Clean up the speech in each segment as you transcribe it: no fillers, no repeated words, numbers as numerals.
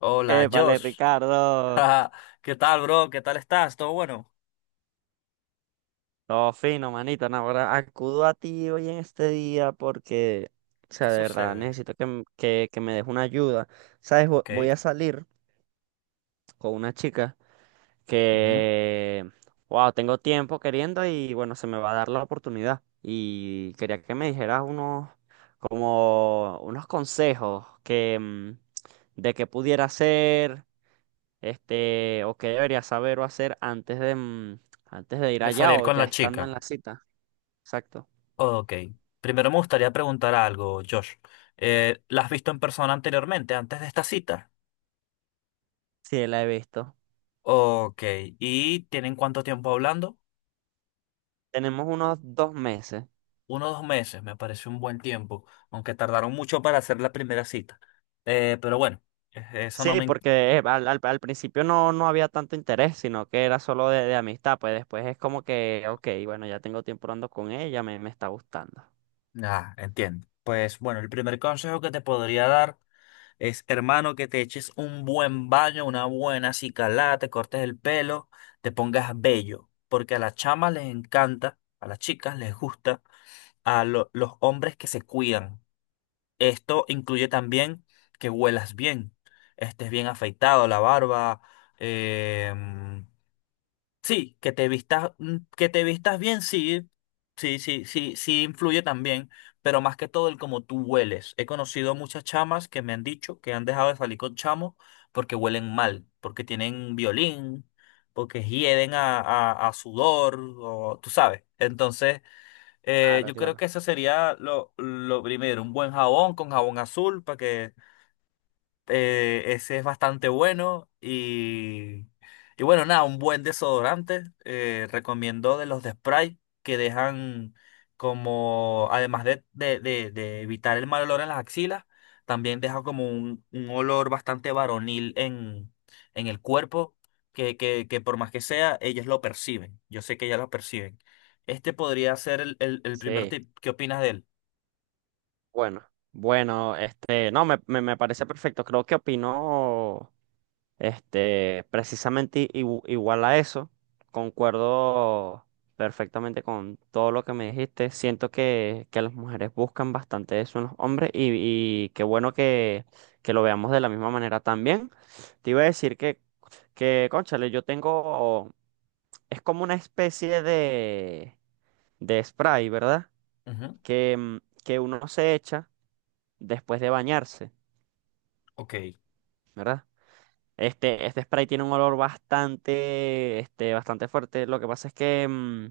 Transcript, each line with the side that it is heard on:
left: Hola,
right: Épale,
left: Josh.
right: Ricardo.
left: ¿Qué tal, bro? ¿Qué tal estás? ¿Todo bueno?
right: Todo fino, manito. No, ahora acudo a ti hoy en este día porque, o
left: ¿Qué
right: sea, de verdad,
left: sucede?
right: necesito que me des una ayuda. ¿Sabes?
left: Ok.
right: Voy a salir con una chica
left: Ujú.
right: que, wow, tengo tiempo queriendo y, bueno, se me va a dar la oportunidad. Y quería que me dijeras unos, como, unos consejos de qué pudiera hacer. Este, o qué debería saber o hacer antes de ir
left: De
right: allá
left: salir
right: o
left: con
right: ya
left: la
right: estando
left: chica.
right: en la cita. Exacto.
left: Ok. Primero me gustaría preguntar algo, Josh. ¿La has visto en persona anteriormente, antes de esta cita?
right: Sí, la he visto.
left: Ok. ¿Y tienen cuánto tiempo hablando?
right: Tenemos unos dos meses.
left: Uno o dos meses, me parece un buen tiempo, aunque tardaron mucho para hacer la primera cita. Pero bueno, eso no
right: Sí,
left: me...
right: porque al principio no, no había tanto interés, sino que era solo de amistad. Pues después es como que, ok, bueno, ya tengo tiempo hablando con ella, me está gustando.
left: Ah, entiendo. Pues bueno, el primer consejo que te podría dar es, hermano, que te eches un buen baño, una buena acicalada, te cortes el pelo, te pongas bello. Porque a las chamas les encanta, a las chicas les gusta, a los hombres que se cuidan. Esto incluye también que huelas bien, estés bien afeitado, la barba, eh, sí, que te vistas, que te vistas bien, sí, influye también, pero más que todo el cómo tú hueles. He conocido muchas chamas que me han dicho que han dejado de salir con chamos porque huelen mal, porque tienen violín, porque hieden a sudor, o tú sabes. Entonces,
right: Claro,
left: yo creo que
right: claro.
left: eso sería lo primero, un buen jabón con jabón azul para que ese es bastante bueno y bueno, nada, un buen desodorante. Recomiendo de los de spray que dejan como, además de evitar el mal olor en las axilas, también deja como un olor bastante varonil en el cuerpo, que por más que sea, ellas lo perciben. Yo sé que ellas lo perciben. Este podría ser el primer
right: Sí,
left: tip. ¿Qué opinas de él?
right: bueno. Bueno, este, no, me parece perfecto. Creo que opino. Este, precisamente igual a eso, concuerdo perfectamente con todo lo que me dijiste. Siento que las mujeres buscan bastante eso en los hombres y qué bueno que lo veamos de la misma manera también. Te iba a decir que, cónchale, yo tengo, es como una especie de spray, ¿verdad?
left: Ujú.
right: Que, mm, que uno se echa después de bañarse,
left: Ok.
right: ¿verdad? Este spray tiene un olor bastante, este, bastante fuerte. Lo que pasa es que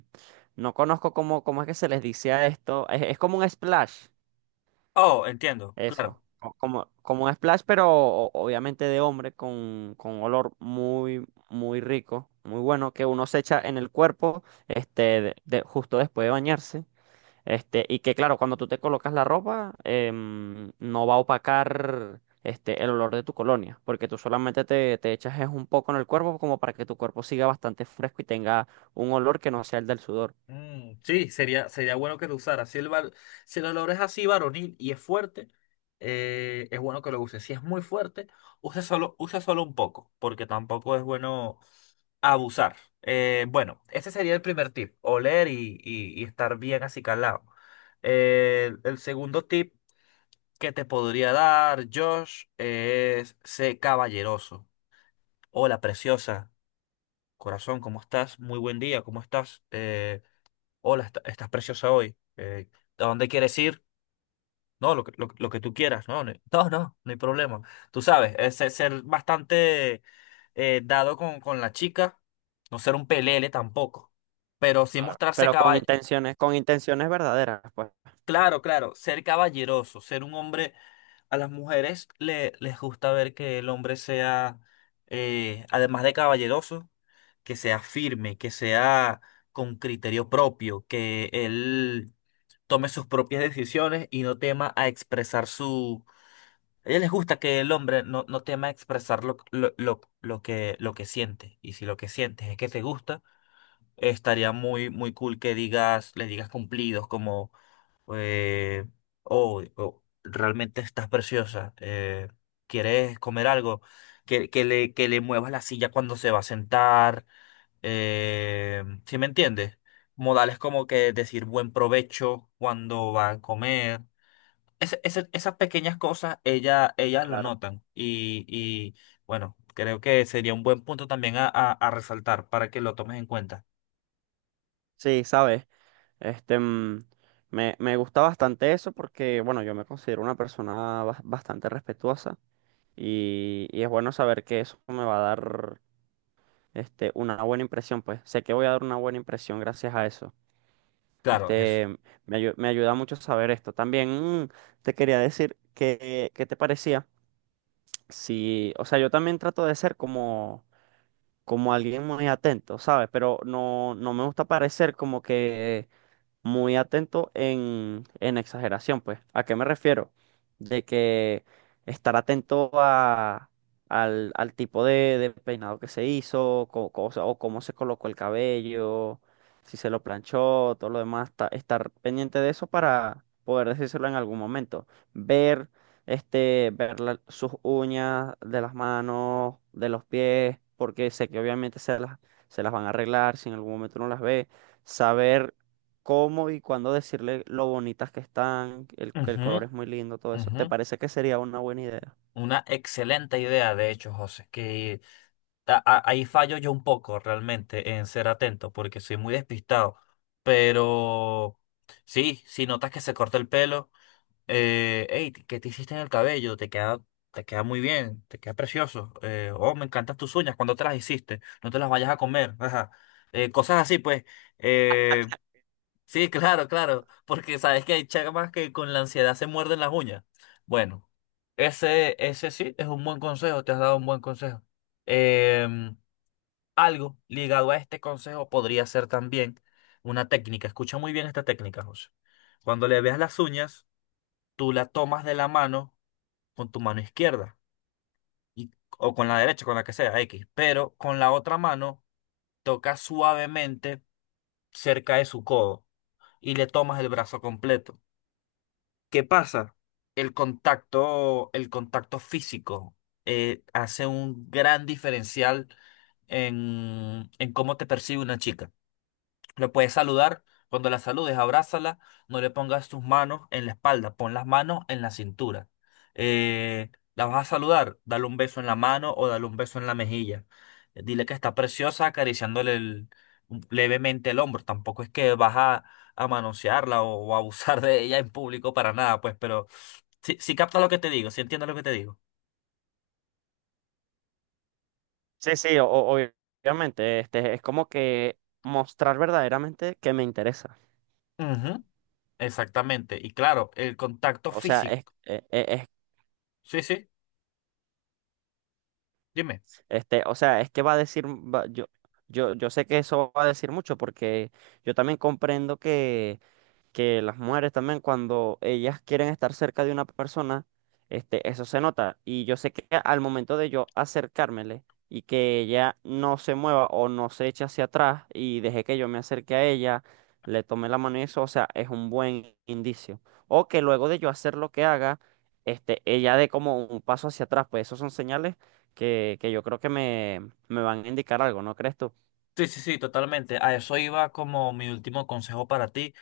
right: no conozco cómo es que se les dice a esto. Es como un splash,
left: Oh, entiendo, claro.
right: eso. Como como un splash, pero obviamente de hombre, con olor muy, muy rico, muy bueno, que uno se echa en el cuerpo, este, justo después de bañarse. Este, y que claro, cuando tú te colocas la ropa, em, no va a opacar este, el olor de tu colonia, porque tú solamente te echas es un poco en el cuerpo como para que tu cuerpo siga bastante fresco y tenga un olor que no sea el del sudor.
left: Mm, sí, sería bueno que lo usara. Si el olor es así varonil y es fuerte, es bueno que lo use. Si es muy fuerte, usa solo un poco, porque tampoco es bueno abusar. Bueno, ese sería el primer tip, oler y estar bien acicalado. El segundo tip que te podría dar, Josh, es sé caballeroso. Hola, preciosa. Corazón, ¿cómo estás? Muy buen día, ¿cómo estás? Hola, estás preciosa hoy. Eh, ¿a dónde quieres ir? No, lo que tú quieras. No hay problema. Tú sabes, es ser bastante dado con la chica, no ser un pelele tampoco, pero sí
right: Claro,
left: mostrarse
right: pero
left: cabal.
right: con intenciones verdaderas, pues
left: Claro, claro, ser caballeroso, ser un hombre... A las mujeres les gusta ver que el hombre sea, además de caballeroso, que sea firme, que sea con criterio propio, que él tome sus propias decisiones y no tema a expresar su... A ella les gusta que el hombre no tema a expresar lo que siente. Y si lo que sientes es que te gusta, estaría muy cool que digas, le digas cumplidos como, eh, oh, realmente estás preciosa. Eh, ¿quieres comer algo? Que le muevas la silla cuando se va a sentar. ¿Sí me entiendes? Modales como que decir buen provecho cuando va a comer, esas pequeñas cosas ellas lo
right: claro.
left: notan y bueno, creo que sería un buen punto también a, a resaltar para que lo tomes en cuenta.
right: Sí, sabes, este, mm, me gusta bastante eso porque, bueno, yo me considero una persona bastante respetuosa y es bueno saber que eso me va a dar este, una buena impresión, pues sé que voy a dar una buena impresión gracias a eso.
left: Claro, Jesús.
right: Este, me ayuda mucho saber esto. También mm, te quería decir que, ¿qué te parecía? Sí, o sea, yo también trato de ser como, como alguien muy atento, ¿sabes? Pero no, no me gusta parecer como que muy atento en exageración, pues. ¿A qué me refiero? De que estar atento al al tipo de peinado que se hizo, o sea, o cómo se colocó el cabello, si se lo planchó, todo lo demás, estar pendiente de eso para poder decírselo en algún momento. Ver, este, ver sus uñas de las manos, de los pies, porque sé que obviamente se las van a arreglar, si en algún momento uno las ve, saber cómo y cuándo decirle lo bonitas que están, que el
left: Ujú,
right: color es muy lindo, todo eso.
left: ujú.
right: ¿Te parece que sería una buena idea?
left: Una excelente idea, de hecho, José, que ahí fallo yo un poco realmente en ser atento porque soy muy despistado, pero sí, si notas que se corta el pelo. Hey, ¿qué te hiciste en el cabello? Te queda muy bien, te queda precioso. Oh, me encantan tus uñas, cuando te las hiciste? No te las vayas a comer. Ajá. Cosas así, pues. Eh, sí, claro, claro. Porque sabes que hay chamas que con la ansiedad se muerden las uñas. Bueno, ese sí es un buen consejo, te has dado un buen consejo. Em, Algo ligado a este consejo podría ser también una técnica. Escucha muy bien esta técnica, José. Cuando le veas las uñas tú la tomas de la mano con tu mano izquierda y, o con la derecha, con la que sea, X, pero con la otra mano tocas suavemente cerca de su codo y le tomas el brazo completo. ¿Qué pasa? El contacto físico hace un gran diferencial en cómo te percibe una chica. Le puedes saludar, cuando la saludes, abrázala, no le pongas tus manos en la espalda, pon las manos en la cintura. La vas a saludar, dale un beso en la mano o dale un beso en la mejilla. Dile que está preciosa acariciándole levemente el hombro. Tampoco es que vas a manosearla o abusar de ella en público para nada, pues, pero si capta lo que te digo, si entiendes lo que te digo.
right: Sí, sí, obviamente, este, es como que mostrar verdaderamente que me interesa.
left: Ujú, exactamente. Y claro, el contacto
right: O sea,
left: físico.
right: es, e- e- es-
left: Sí, sí, dime.
right: este, o sea, es que va a decir, yo sé que eso va a decir mucho porque yo también comprendo que las mujeres también cuando ellas quieren estar cerca de una persona, este, eso se nota. Y yo sé que al momento de yo acercármele y que ella no se mueva o no se eche hacia atrás y deje que yo me acerque a ella, le tome la mano y eso, o sea, es un buen indicio. O que luego de yo hacer lo que haga, este, ella dé como un paso hacia atrás, pues esos son señales que yo creo que me van a indicar algo, ¿no crees tú?
left: Sí, sí, sí, totalmente. A eso iba como mi último consejo para ti,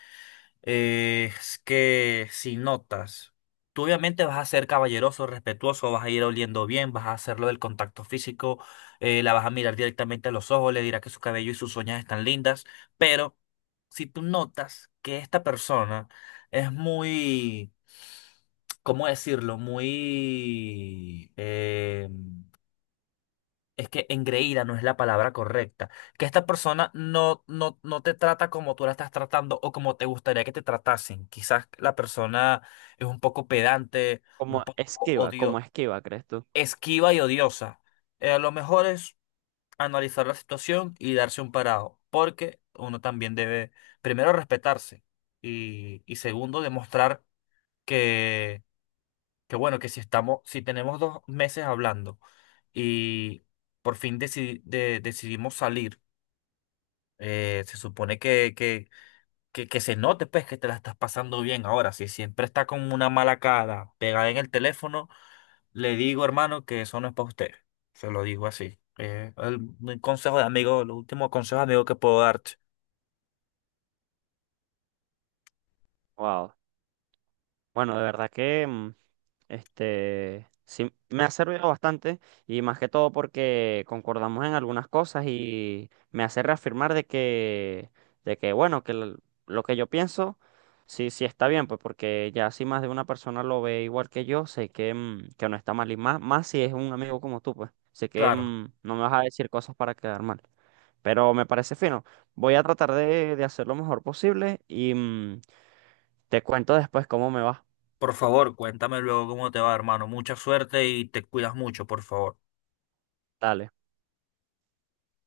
left: es que si notas, tú obviamente vas a ser caballeroso, respetuoso, vas a ir oliendo bien, vas a hacerlo del contacto físico, la vas a mirar directamente a los ojos, le dirás que su cabello y sus uñas están lindas, pero si tú notas que esta persona es muy, ¿cómo decirlo? Muy... es que engreída no es la palabra correcta, que esta persona no te trata como tú la estás tratando o como te gustaría que te tratasen. Quizás la persona es un poco pedante, un poco
right: Como
left: odio,
right: esquiva, ¿crees tú?
left: esquiva y odiosa. Lo mejor es analizar la situación y darse un parado, porque uno también debe, primero, respetarse y segundo, demostrar que que bueno, que si estamos, si tenemos 2 meses hablando y por fin decidimos salir, se supone que se note pues que te la estás pasando bien ahora. Si siempre está con una mala cara pegada en el teléfono, le digo, hermano, que eso no es para usted. Se lo digo así. El consejo de amigo, el último consejo de amigo que puedo darte.
right: Wow. Bueno, de verdad que mm, este, sí, me ha servido bastante y más que todo porque concordamos en algunas cosas y me hace reafirmar de que bueno, lo que yo pienso, sí, sí está bien, pues porque ya si más de una persona lo ve igual que yo, sé que, mm, que no está mal y más, más si es un amigo como tú, pues sé que
left: Claro.
right: mm, no me vas a decir cosas para quedar mal. Pero me parece fino. Voy a tratar de hacer lo mejor posible y mm, te cuento después cómo me va.
left: Por favor, cuéntame luego cómo te va, hermano. Mucha suerte y te cuidas mucho, por favor.
right: Dale.